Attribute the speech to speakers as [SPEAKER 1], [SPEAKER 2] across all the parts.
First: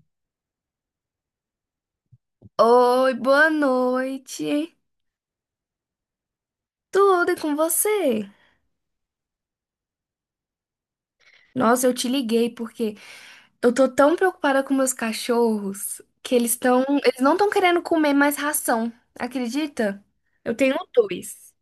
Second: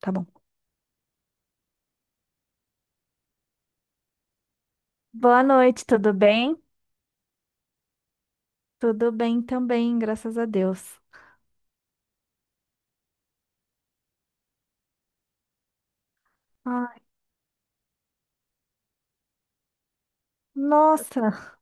[SPEAKER 1] Tá bom.
[SPEAKER 2] Oi, boa noite.
[SPEAKER 1] Boa noite, tudo bem?
[SPEAKER 2] Tudo e com você?
[SPEAKER 1] Tudo bem também, graças a Deus.
[SPEAKER 2] Nossa, eu te liguei porque eu tô tão preocupada com meus cachorros que
[SPEAKER 1] Ai,
[SPEAKER 2] eles não estão querendo comer mais ração. Acredita? Eu tenho
[SPEAKER 1] nossa,
[SPEAKER 2] dois.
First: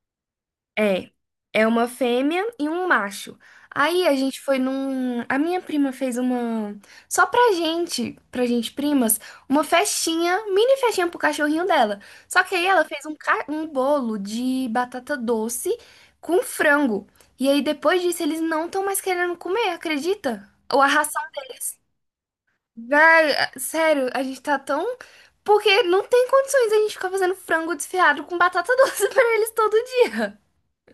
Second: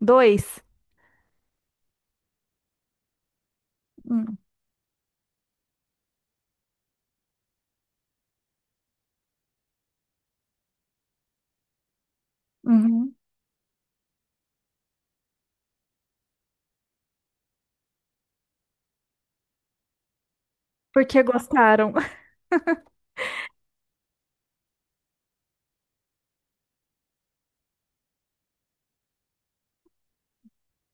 [SPEAKER 1] dois.
[SPEAKER 2] É, é uma fêmea e um macho. Aí a
[SPEAKER 1] Hum,
[SPEAKER 2] gente foi num. A minha prima fez uma. Só pra gente primas, uma festinha, mini festinha pro cachorrinho dela. Só que aí ela fez
[SPEAKER 1] uhum.
[SPEAKER 2] um bolo de batata doce com frango. E aí depois disso eles não estão mais querendo comer, acredita? Ou a ração
[SPEAKER 1] Porque
[SPEAKER 2] deles.
[SPEAKER 1] gostaram.
[SPEAKER 2] Véi, sério, a gente tá tão. Porque não tem condições a gente ficar fazendo frango desfiado com batata doce pra eles todo dia.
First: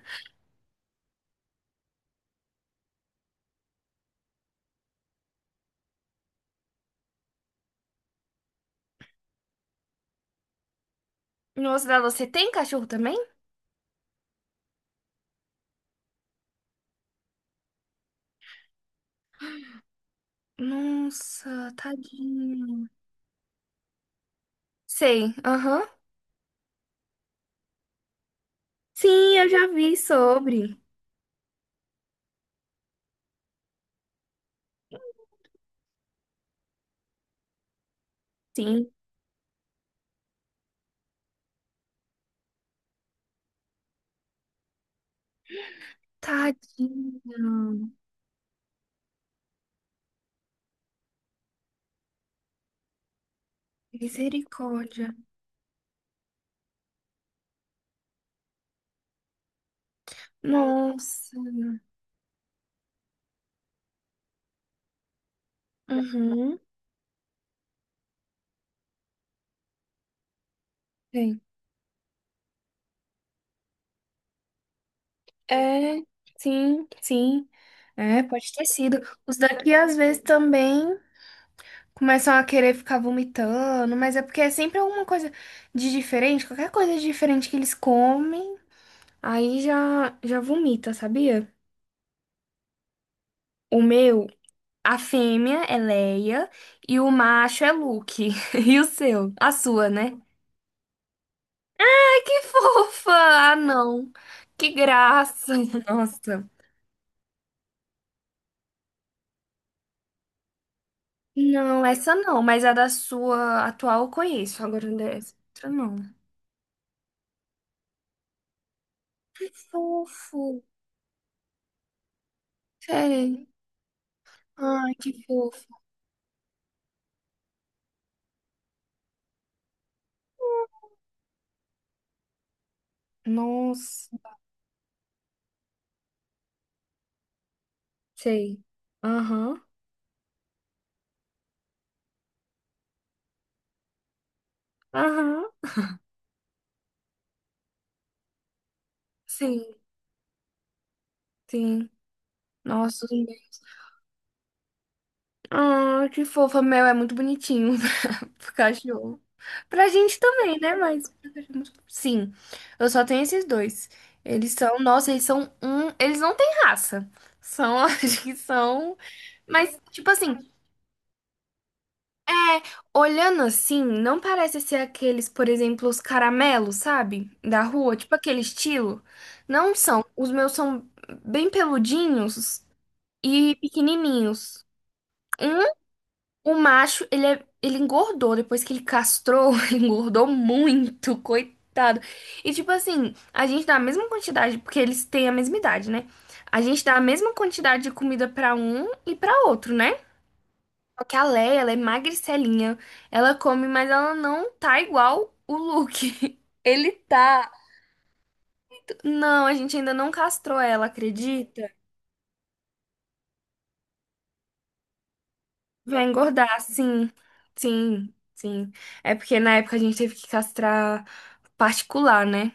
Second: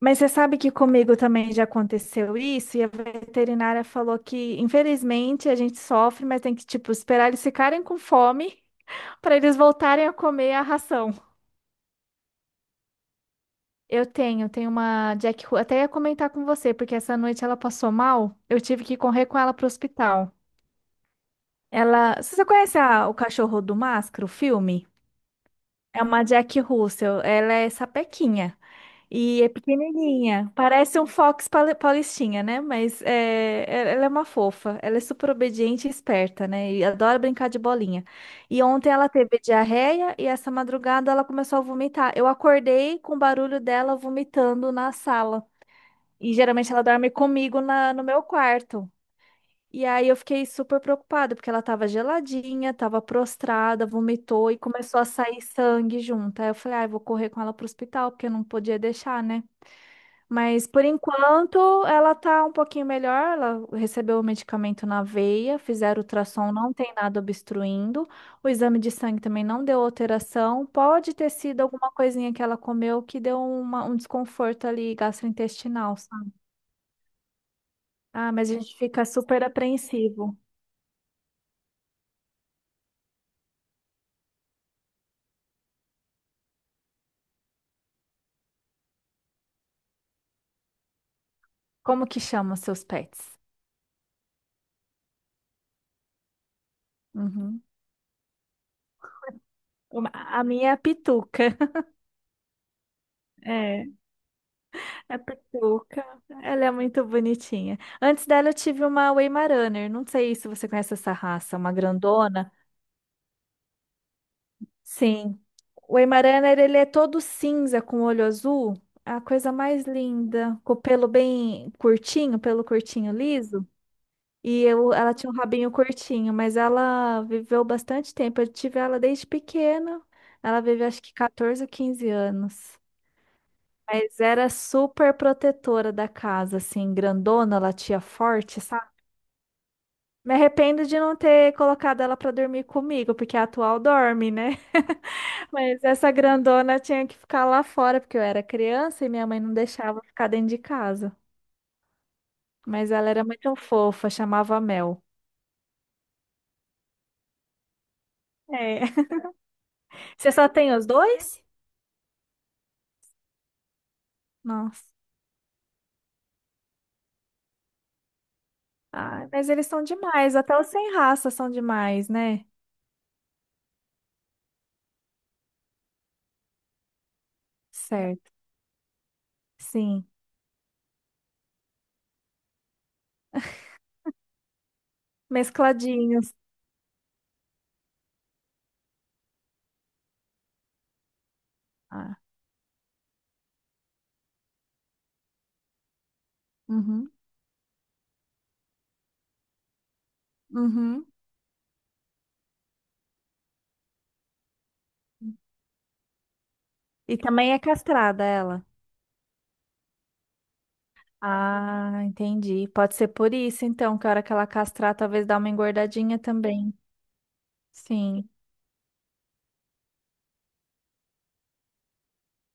[SPEAKER 1] Mas você sabe que comigo também já aconteceu isso, e a veterinária falou que, infelizmente, a gente sofre, mas tem que, tipo, esperar eles ficarem com fome para eles voltarem a comer a ração.
[SPEAKER 2] Nossa, Dada, você tem cachorro também?
[SPEAKER 1] Tenho uma Jack Russell, até ia comentar com você, porque essa noite ela passou mal, eu tive que correr com ela para o hospital.
[SPEAKER 2] Nossa,
[SPEAKER 1] Ela. Você só conhece
[SPEAKER 2] tadinho.
[SPEAKER 1] o Cachorro do Máscara, o filme?
[SPEAKER 2] Sei, aham.
[SPEAKER 1] É uma Jack Russell. Ela é sapequinha
[SPEAKER 2] Sim,
[SPEAKER 1] e
[SPEAKER 2] eu
[SPEAKER 1] é
[SPEAKER 2] já vi
[SPEAKER 1] pequenininha.
[SPEAKER 2] sobre.
[SPEAKER 1] Parece um Paulistinha, né? Ela é uma fofa. Ela é super obediente e esperta, né? E adora brincar de bolinha. E ontem
[SPEAKER 2] Sim.
[SPEAKER 1] ela teve diarreia e essa madrugada ela começou a vomitar. Eu acordei com o barulho dela vomitando na sala. E geralmente ela dorme comigo
[SPEAKER 2] Tadinho.
[SPEAKER 1] no meu quarto. E aí eu fiquei super preocupada, porque ela tava geladinha, tava prostrada, vomitou e começou a
[SPEAKER 2] Misericórdia.
[SPEAKER 1] sair sangue junto. Aí eu falei, ah, eu vou correr com ela pro hospital, porque eu não podia deixar, né? Mas por
[SPEAKER 2] Nossa.
[SPEAKER 1] enquanto ela tá um pouquinho melhor, ela recebeu o medicamento na veia, fizeram ultrassom,
[SPEAKER 2] Uhum.
[SPEAKER 1] não tem nada obstruindo. O exame de sangue também não deu alteração. Pode ter
[SPEAKER 2] Sei.
[SPEAKER 1] sido alguma coisinha que ela comeu que deu um desconforto ali gastrointestinal,
[SPEAKER 2] É,
[SPEAKER 1] sabe?
[SPEAKER 2] sim, sim. É,
[SPEAKER 1] Ah, mas
[SPEAKER 2] pode
[SPEAKER 1] a
[SPEAKER 2] ter
[SPEAKER 1] gente
[SPEAKER 2] sido.
[SPEAKER 1] fica
[SPEAKER 2] Os
[SPEAKER 1] super
[SPEAKER 2] daqui às vezes
[SPEAKER 1] apreensivo.
[SPEAKER 2] também começam a querer ficar vomitando, mas é porque é sempre alguma coisa de diferente, qualquer coisa de diferente que eles comem, aí já já vomita, sabia?
[SPEAKER 1] Como que chamam seus pets?
[SPEAKER 2] O meu. A fêmea é Leia e o
[SPEAKER 1] Uhum.
[SPEAKER 2] macho é Luke. E o seu? A sua, né?
[SPEAKER 1] A minha é a Pituca.
[SPEAKER 2] Ai, que fofa! Ah,
[SPEAKER 1] É.
[SPEAKER 2] não. Que
[SPEAKER 1] A
[SPEAKER 2] graça!
[SPEAKER 1] Pituca.
[SPEAKER 2] Nossa.
[SPEAKER 1] Ela é muito bonitinha. Antes dela, eu tive uma Weimaraner. Não sei se você conhece essa raça, uma
[SPEAKER 2] Não, essa não,
[SPEAKER 1] grandona.
[SPEAKER 2] mas a da sua atual eu conheço. Agora dessa
[SPEAKER 1] Sim.
[SPEAKER 2] outra
[SPEAKER 1] O
[SPEAKER 2] não.
[SPEAKER 1] Weimaraner, ele é todo cinza com olho azul. É a coisa mais
[SPEAKER 2] Fofo.
[SPEAKER 1] linda. Com o pelo bem curtinho, pelo curtinho
[SPEAKER 2] Sei.
[SPEAKER 1] liso.
[SPEAKER 2] Ai, que
[SPEAKER 1] Ela tinha um rabinho
[SPEAKER 2] fofo.
[SPEAKER 1] curtinho, mas ela viveu bastante tempo. Eu tive ela desde pequena. Ela viveu acho que 14 ou 15 anos.
[SPEAKER 2] Nossa.
[SPEAKER 1] Mas era super protetora da casa, assim, grandona. Ela latia
[SPEAKER 2] Sei.
[SPEAKER 1] forte, sabe?
[SPEAKER 2] Aham.
[SPEAKER 1] Me arrependo de não ter colocado ela pra dormir comigo, porque a atual dorme, né?
[SPEAKER 2] Aham.
[SPEAKER 1] Mas essa grandona tinha que ficar lá fora, porque eu era criança e minha mãe não
[SPEAKER 2] Sim,
[SPEAKER 1] deixava ficar dentro de casa.
[SPEAKER 2] sim.
[SPEAKER 1] Mas
[SPEAKER 2] Nossa,
[SPEAKER 1] ela
[SPEAKER 2] os
[SPEAKER 1] era muito
[SPEAKER 2] meus.
[SPEAKER 1] fofa, chamava Mel.
[SPEAKER 2] Ah, que fofa. Meu é muito bonitinho. Pro
[SPEAKER 1] É.
[SPEAKER 2] cachorro. Pra gente
[SPEAKER 1] Você só
[SPEAKER 2] também,
[SPEAKER 1] tem
[SPEAKER 2] né?
[SPEAKER 1] os
[SPEAKER 2] Mas pro
[SPEAKER 1] dois?
[SPEAKER 2] cachorro. Sim, eu só tenho esses dois. Eles são,
[SPEAKER 1] Nossa.
[SPEAKER 2] nossa, eles são um. Eles não têm raça. São, acho que são.
[SPEAKER 1] Ai, mas eles
[SPEAKER 2] Mas,
[SPEAKER 1] são
[SPEAKER 2] tipo
[SPEAKER 1] demais,
[SPEAKER 2] assim,
[SPEAKER 1] até os sem raça são demais, né?
[SPEAKER 2] é, olhando assim, não parece ser aqueles, por exemplo, os caramelos, sabe? Da rua, tipo
[SPEAKER 1] Certo,
[SPEAKER 2] aquele estilo. Não são.
[SPEAKER 1] sim.
[SPEAKER 2] Os meus são bem peludinhos e pequenininhos. Um.
[SPEAKER 1] Mescladinhos.
[SPEAKER 2] O macho, ele engordou depois que ele castrou, ele engordou muito, coitado.
[SPEAKER 1] Ah,
[SPEAKER 2] E tipo assim, a gente dá a mesma quantidade, porque eles têm a mesma idade, né? A gente dá a
[SPEAKER 1] uhum,
[SPEAKER 2] mesma quantidade de comida pra um e pra outro, né? Só
[SPEAKER 1] uhum.
[SPEAKER 2] que a Leia, ela é magricelinha, ela come, mas ela não tá igual o Luke. Ele
[SPEAKER 1] E
[SPEAKER 2] tá.
[SPEAKER 1] também é castrada ela.
[SPEAKER 2] Não, a gente ainda não castrou ela, acredita?
[SPEAKER 1] Ah, entendi. Pode ser por isso, então, que a hora que ela castrar, talvez dá uma
[SPEAKER 2] Vai
[SPEAKER 1] engordadinha
[SPEAKER 2] engordar,
[SPEAKER 1] também.
[SPEAKER 2] sim. Sim,
[SPEAKER 1] Sim,
[SPEAKER 2] sim. É porque na época a gente teve que castrar particular, né?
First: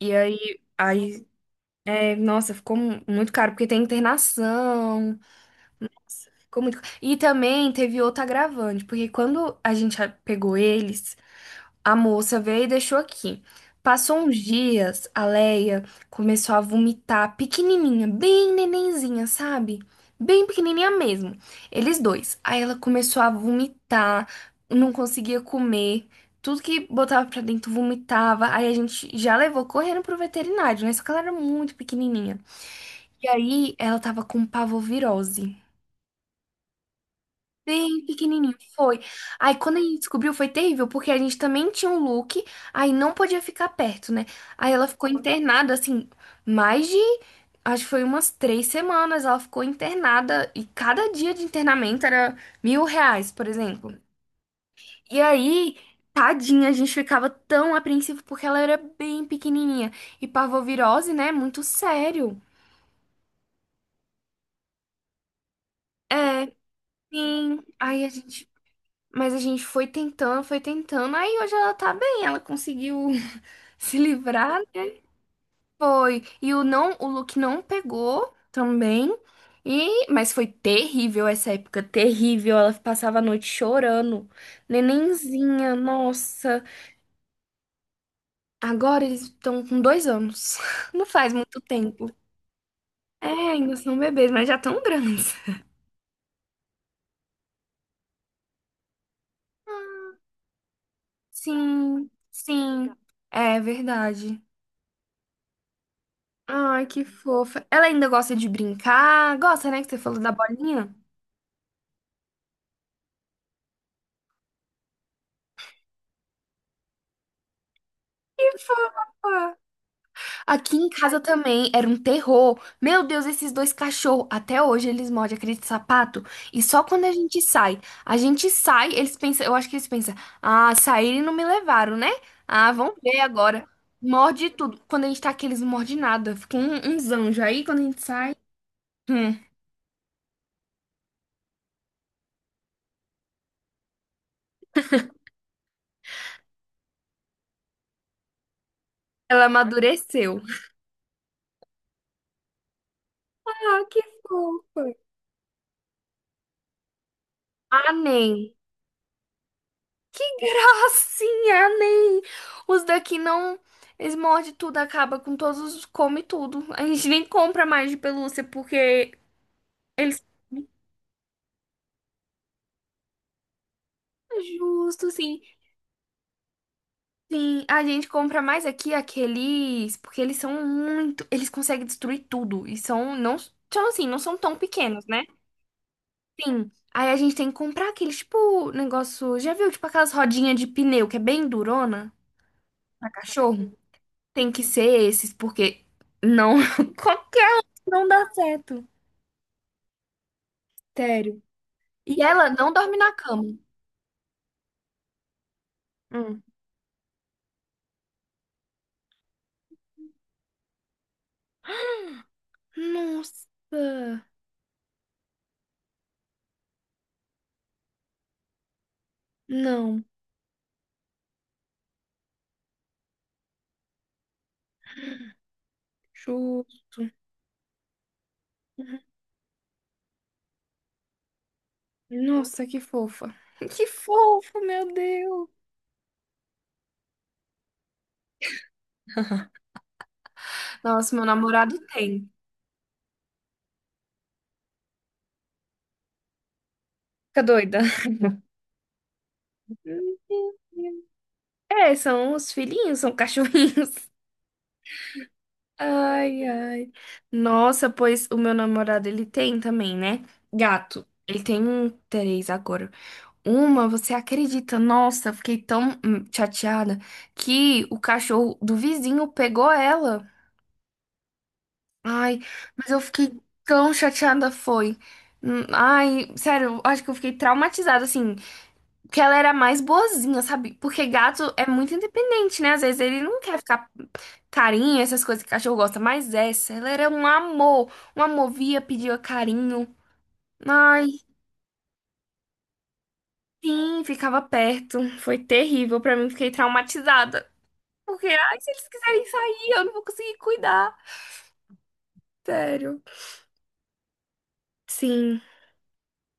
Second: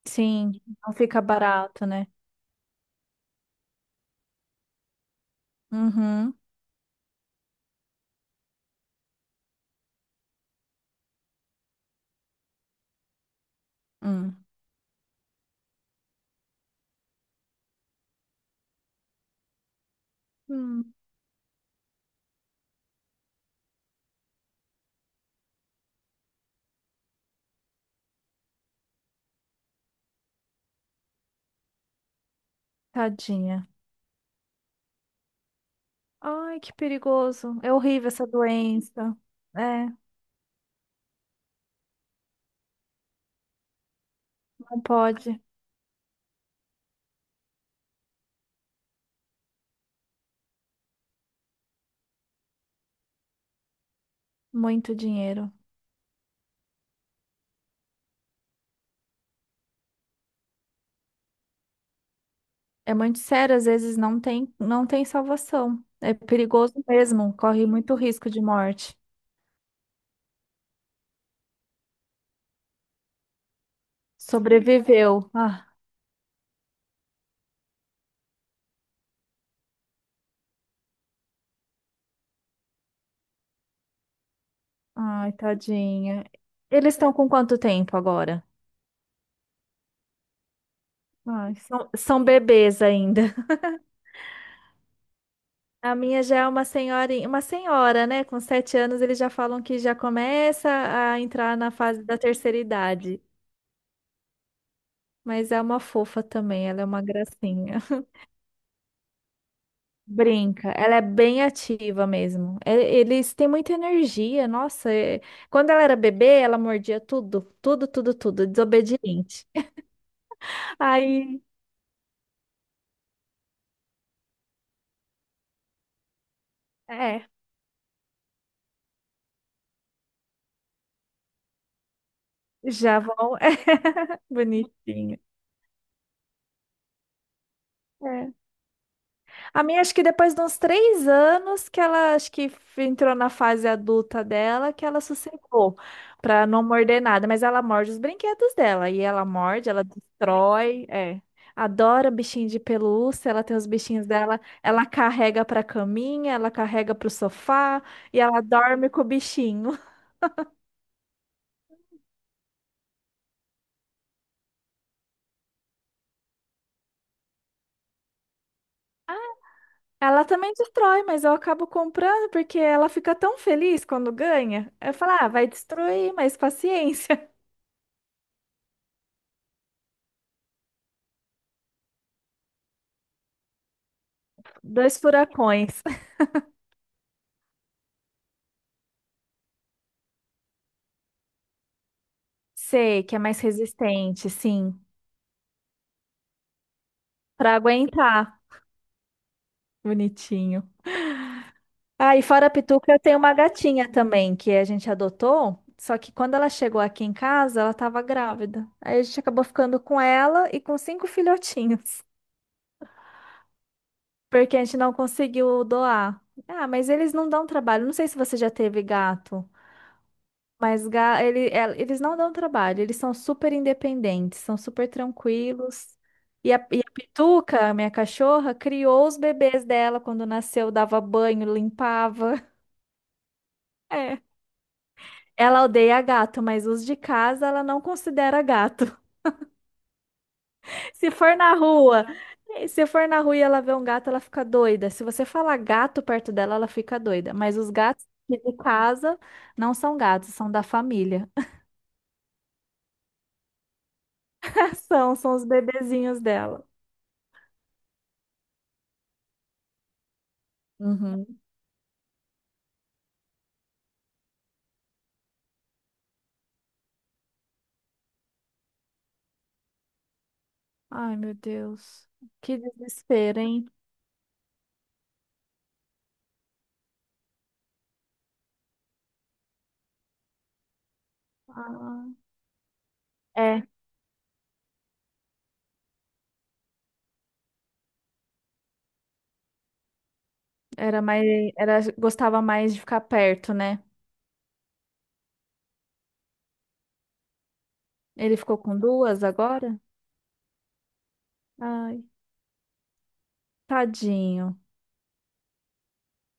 [SPEAKER 2] E aí,
[SPEAKER 1] sim. Não fica
[SPEAKER 2] aí,
[SPEAKER 1] barato, né?
[SPEAKER 2] é, nossa, ficou muito caro, porque tem internação,
[SPEAKER 1] Uhum.
[SPEAKER 2] ficou muito... E também teve outro agravante, porque quando a gente pegou eles, a moça veio e deixou aqui. Passou uns
[SPEAKER 1] Hum.
[SPEAKER 2] dias, a Leia começou a vomitar pequenininha, bem nenenzinha, sabe? Bem pequenininha
[SPEAKER 1] Hum,
[SPEAKER 2] mesmo. Eles dois. Aí ela começou a vomitar, não conseguia comer. Tudo que botava pra dentro vomitava. Aí a gente já levou correndo pro veterinário, né? Só que ela era muito pequenininha. E
[SPEAKER 1] tadinha.
[SPEAKER 2] aí ela tava com parvovirose.
[SPEAKER 1] Ai, que perigoso. É
[SPEAKER 2] Bem
[SPEAKER 1] horrível essa
[SPEAKER 2] pequenininho, foi.
[SPEAKER 1] doença.
[SPEAKER 2] Aí quando a
[SPEAKER 1] É,
[SPEAKER 2] gente descobriu foi terrível, porque a gente também tinha um look, aí não podia ficar perto, né? Aí
[SPEAKER 1] não
[SPEAKER 2] ela ficou
[SPEAKER 1] pode.
[SPEAKER 2] internada, assim, mais de, acho que foi umas 3 semanas, ela ficou internada, e cada dia de internamento era R$ 1.000, por exemplo.
[SPEAKER 1] Muito
[SPEAKER 2] E
[SPEAKER 1] dinheiro.
[SPEAKER 2] aí, tadinha, a gente ficava tão apreensivo, porque ela era bem pequenininha. E parvovirose, né, muito sério.
[SPEAKER 1] É muito sério, às vezes não tem salvação. É
[SPEAKER 2] É,
[SPEAKER 1] perigoso mesmo,
[SPEAKER 2] sim.
[SPEAKER 1] corre muito
[SPEAKER 2] Aí a
[SPEAKER 1] risco de
[SPEAKER 2] gente.
[SPEAKER 1] morte.
[SPEAKER 2] Mas a gente foi tentando, foi tentando. Aí hoje ela tá bem, ela conseguiu se livrar, né?
[SPEAKER 1] Sobreviveu. Ah,
[SPEAKER 2] Foi. E o não, o look não pegou também. E, mas foi terrível essa época, terrível. Ela passava a noite chorando.
[SPEAKER 1] ai,
[SPEAKER 2] Nenenzinha,
[SPEAKER 1] tadinha.
[SPEAKER 2] nossa.
[SPEAKER 1] Eles estão com quanto tempo agora?
[SPEAKER 2] Agora eles estão com 2 anos. Não faz
[SPEAKER 1] Ai,
[SPEAKER 2] muito tempo.
[SPEAKER 1] são bebês
[SPEAKER 2] É,
[SPEAKER 1] ainda.
[SPEAKER 2] ainda são bebês, mas já tão grandes.
[SPEAKER 1] A minha já é uma senhorinha, uma senhora, né? Com 7 anos eles já falam que já começa a entrar na fase
[SPEAKER 2] Sim,
[SPEAKER 1] da terceira
[SPEAKER 2] sim.
[SPEAKER 1] idade.
[SPEAKER 2] É verdade.
[SPEAKER 1] Mas é uma fofa também, ela é
[SPEAKER 2] Ai,
[SPEAKER 1] uma
[SPEAKER 2] que fofa.
[SPEAKER 1] gracinha.
[SPEAKER 2] Ela ainda gosta de brincar? Gosta, né? Que você falou da
[SPEAKER 1] Brinca,
[SPEAKER 2] bolinha?
[SPEAKER 1] ela é bem ativa mesmo. Eles têm muita energia, nossa. Quando ela era bebê, ela mordia tudo, tudo, tudo, tudo,
[SPEAKER 2] Que
[SPEAKER 1] desobediente.
[SPEAKER 2] fofa! Aqui em casa
[SPEAKER 1] Aí,
[SPEAKER 2] também era um terror. Meu Deus, esses dois cachorros. Até hoje eles mordem aquele sapato. E só quando a
[SPEAKER 1] é,
[SPEAKER 2] gente sai. A gente sai, eles pensam. Eu acho que eles pensam. Ah, saíram e não me levaram, né? Ah, vão
[SPEAKER 1] já
[SPEAKER 2] ver
[SPEAKER 1] vão, é
[SPEAKER 2] agora. Morde tudo. Quando a
[SPEAKER 1] bonitinho.
[SPEAKER 2] gente tá aqui, eles não mordem nada. Fica um, uns anjos aí quando a gente sai. Hum,
[SPEAKER 1] A minha, acho que depois de uns três anos que ela, acho que entrou na fase adulta dela, que ela sossegou pra não morder nada, mas ela morde os brinquedos dela, e ela
[SPEAKER 2] ela
[SPEAKER 1] morde, ela
[SPEAKER 2] amadureceu.
[SPEAKER 1] destrói, é. Adora bichinho de pelúcia, ela tem os
[SPEAKER 2] Ah, que
[SPEAKER 1] bichinhos dela,
[SPEAKER 2] fofa.
[SPEAKER 1] ela carrega pra caminha, ela carrega pro sofá,
[SPEAKER 2] Ah,
[SPEAKER 1] e ela
[SPEAKER 2] nem.
[SPEAKER 1] dorme com o bichinho.
[SPEAKER 2] Gracinha, nem. Os daqui não. Eles mordem tudo, acaba com todos os. Come tudo. A gente nem compra mais de pelúcia porque eles.
[SPEAKER 1] Ela também destrói, mas eu acabo comprando porque ela fica tão feliz quando ganha. Eu
[SPEAKER 2] Justo,
[SPEAKER 1] falo, ah,
[SPEAKER 2] sim.
[SPEAKER 1] vai destruir, mas paciência.
[SPEAKER 2] Sim, a gente compra mais aqui aqueles. Porque eles são muito. Eles conseguem destruir tudo. E são. Não, são assim, não são tão
[SPEAKER 1] Dois
[SPEAKER 2] pequenos, né?
[SPEAKER 1] furacões.
[SPEAKER 2] Sim. Aí a gente tem que comprar aqueles, tipo, negócio. Já viu? Tipo aquelas rodinhas de pneu que é bem durona
[SPEAKER 1] Sei
[SPEAKER 2] pra
[SPEAKER 1] que é mais
[SPEAKER 2] cachorro?
[SPEAKER 1] resistente,
[SPEAKER 2] Tem que
[SPEAKER 1] sim,
[SPEAKER 2] ser esses, porque não. Compra.
[SPEAKER 1] pra
[SPEAKER 2] Não dá
[SPEAKER 1] aguentar.
[SPEAKER 2] certo.
[SPEAKER 1] Bonitinho.
[SPEAKER 2] Sério.
[SPEAKER 1] Ah,
[SPEAKER 2] E
[SPEAKER 1] e fora
[SPEAKER 2] ela
[SPEAKER 1] a
[SPEAKER 2] não
[SPEAKER 1] Pituca,
[SPEAKER 2] dorme
[SPEAKER 1] eu
[SPEAKER 2] na
[SPEAKER 1] tenho uma
[SPEAKER 2] cama.
[SPEAKER 1] gatinha também que a gente adotou. Só que quando
[SPEAKER 2] Hum.
[SPEAKER 1] ela chegou aqui em casa, ela estava grávida. Aí a gente acabou ficando com ela e com cinco filhotinhos,
[SPEAKER 2] Nossa.
[SPEAKER 1] porque a gente não conseguiu doar. Ah, mas eles não dão trabalho. Não sei se você já teve gato.
[SPEAKER 2] Não.
[SPEAKER 1] Mas eles não dão trabalho, eles são super independentes, são super tranquilos. E a
[SPEAKER 2] Justo.
[SPEAKER 1] Pituca, minha cachorra,
[SPEAKER 2] Uhum.
[SPEAKER 1] criou os bebês dela quando nasceu, dava banho, limpava.
[SPEAKER 2] Nossa, que fofa. Que
[SPEAKER 1] É.
[SPEAKER 2] fofo, meu Deus.
[SPEAKER 1] Ela odeia gato, mas os de casa ela não considera gato. Se
[SPEAKER 2] Nossa, meu
[SPEAKER 1] for na
[SPEAKER 2] namorado
[SPEAKER 1] rua,
[SPEAKER 2] tem.
[SPEAKER 1] se for na rua e ela vê um gato, ela fica doida. Se você falar gato perto dela, ela fica doida.
[SPEAKER 2] Fica
[SPEAKER 1] Mas os
[SPEAKER 2] doida.
[SPEAKER 1] gatos de casa não são gatos, são da família.
[SPEAKER 2] É, são os filhinhos, são cachorrinhos.
[SPEAKER 1] São os bebezinhos
[SPEAKER 2] Ai,
[SPEAKER 1] dela.
[SPEAKER 2] ai. Nossa, pois o meu namorado, ele tem também, né? Gato.
[SPEAKER 1] Uhum.
[SPEAKER 2] Ele tem um três agora. Uma, você acredita? Nossa, eu fiquei tão chateada que o cachorro do vizinho pegou ela.
[SPEAKER 1] Ai, meu Deus.
[SPEAKER 2] Ai,
[SPEAKER 1] Que
[SPEAKER 2] mas eu fiquei
[SPEAKER 1] desespero, hein?
[SPEAKER 2] tão chateada, foi. Ai, sério, eu acho que eu fiquei traumatizada, assim, porque ela era mais boazinha, sabe? Porque gato é muito
[SPEAKER 1] Ah,
[SPEAKER 2] independente, né? Às vezes ele não quer
[SPEAKER 1] é,
[SPEAKER 2] ficar carinho, essas coisas que cachorro gosta, mas essa, ela era um amor, via, pedia carinho.
[SPEAKER 1] era
[SPEAKER 2] Ai,
[SPEAKER 1] mais, era, gostava mais de ficar perto, né?
[SPEAKER 2] sim, ficava perto. Foi terrível pra mim, fiquei traumatizada. Porque,
[SPEAKER 1] Ele ficou
[SPEAKER 2] ai, se
[SPEAKER 1] com
[SPEAKER 2] eles quiserem
[SPEAKER 1] duas
[SPEAKER 2] sair,
[SPEAKER 1] agora?
[SPEAKER 2] eu não vou conseguir cuidar.
[SPEAKER 1] Ai,
[SPEAKER 2] Sério.
[SPEAKER 1] tadinho.
[SPEAKER 2] Sim.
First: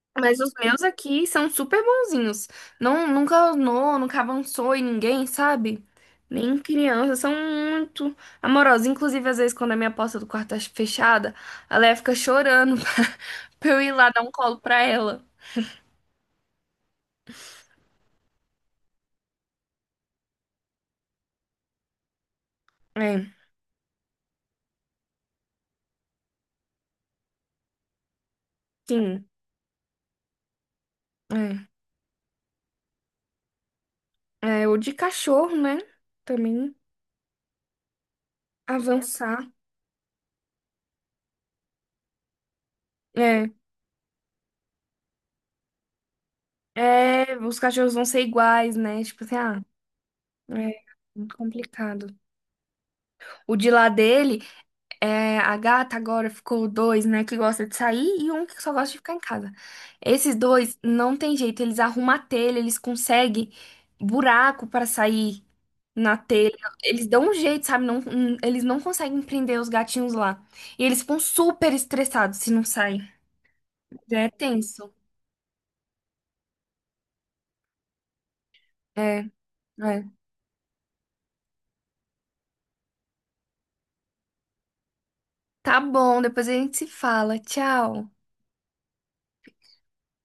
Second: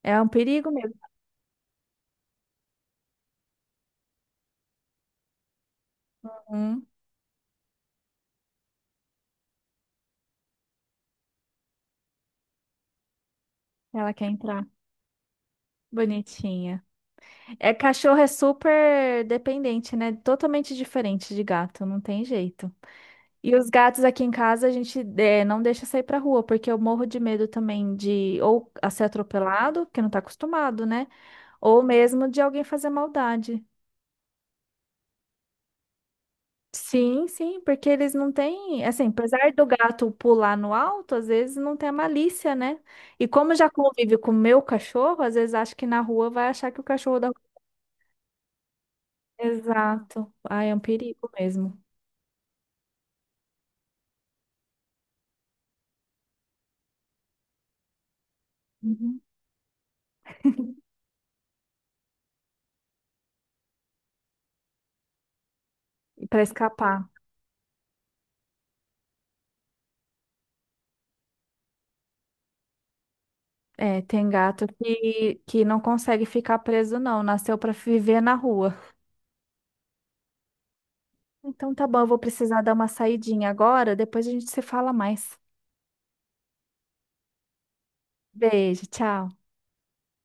[SPEAKER 1] É um
[SPEAKER 2] Mas os
[SPEAKER 1] perigo
[SPEAKER 2] meus
[SPEAKER 1] mesmo.
[SPEAKER 2] aqui são super bonzinhos. Não, nunca anou, nunca avançou em ninguém, sabe? Nem
[SPEAKER 1] Hum,
[SPEAKER 2] criança, são muito amorosos. Inclusive, às vezes, quando a minha porta do quarto tá fechada, a Leia fica chorando pra eu ir lá
[SPEAKER 1] ela
[SPEAKER 2] dar
[SPEAKER 1] quer
[SPEAKER 2] um colo
[SPEAKER 1] entrar.
[SPEAKER 2] pra ela.
[SPEAKER 1] Bonitinha. É, cachorro é super dependente, né? Totalmente diferente de gato, não tem jeito.
[SPEAKER 2] É,
[SPEAKER 1] E os gatos aqui em casa a gente não deixa sair pra rua, porque eu morro de medo também de ou a ser
[SPEAKER 2] sim.
[SPEAKER 1] atropelado, que não tá acostumado, né? Ou mesmo de alguém fazer maldade.
[SPEAKER 2] É, é o de cachorro, né? Também
[SPEAKER 1] Sim, sim, porque eles não têm, assim,
[SPEAKER 2] avançar.
[SPEAKER 1] apesar do gato pular no alto, às vezes não tem a malícia, né? E
[SPEAKER 2] É,
[SPEAKER 1] como já convive com o meu cachorro, às vezes acha que na rua vai achar que o cachorro da
[SPEAKER 2] é,
[SPEAKER 1] rua.
[SPEAKER 2] os cachorros vão ser iguais, né? Tipo assim, ah.
[SPEAKER 1] Exato. Ai, é um
[SPEAKER 2] É
[SPEAKER 1] perigo
[SPEAKER 2] muito
[SPEAKER 1] mesmo.
[SPEAKER 2] complicado. O de lá dele, é, a gata agora ficou dois, né, que gosta de sair e um que só gosta de ficar em
[SPEAKER 1] Uhum.
[SPEAKER 2] casa. Esses dois não tem jeito, eles arrumam a telha, eles conseguem buraco para sair na
[SPEAKER 1] E para
[SPEAKER 2] telha.
[SPEAKER 1] escapar.
[SPEAKER 2] Eles dão um jeito, sabe? Não, eles não conseguem prender os gatinhos lá. E eles ficam super estressados se não saem.
[SPEAKER 1] É,
[SPEAKER 2] É
[SPEAKER 1] tem gato
[SPEAKER 2] tenso.
[SPEAKER 1] que não consegue ficar preso, não. Nasceu para viver na rua.
[SPEAKER 2] É, é.
[SPEAKER 1] Então tá bom, eu vou precisar dar uma saidinha agora, depois a gente se fala mais.
[SPEAKER 2] Tá bom, depois a gente se fala. Tchau.
[SPEAKER 1] Beijo, tchau.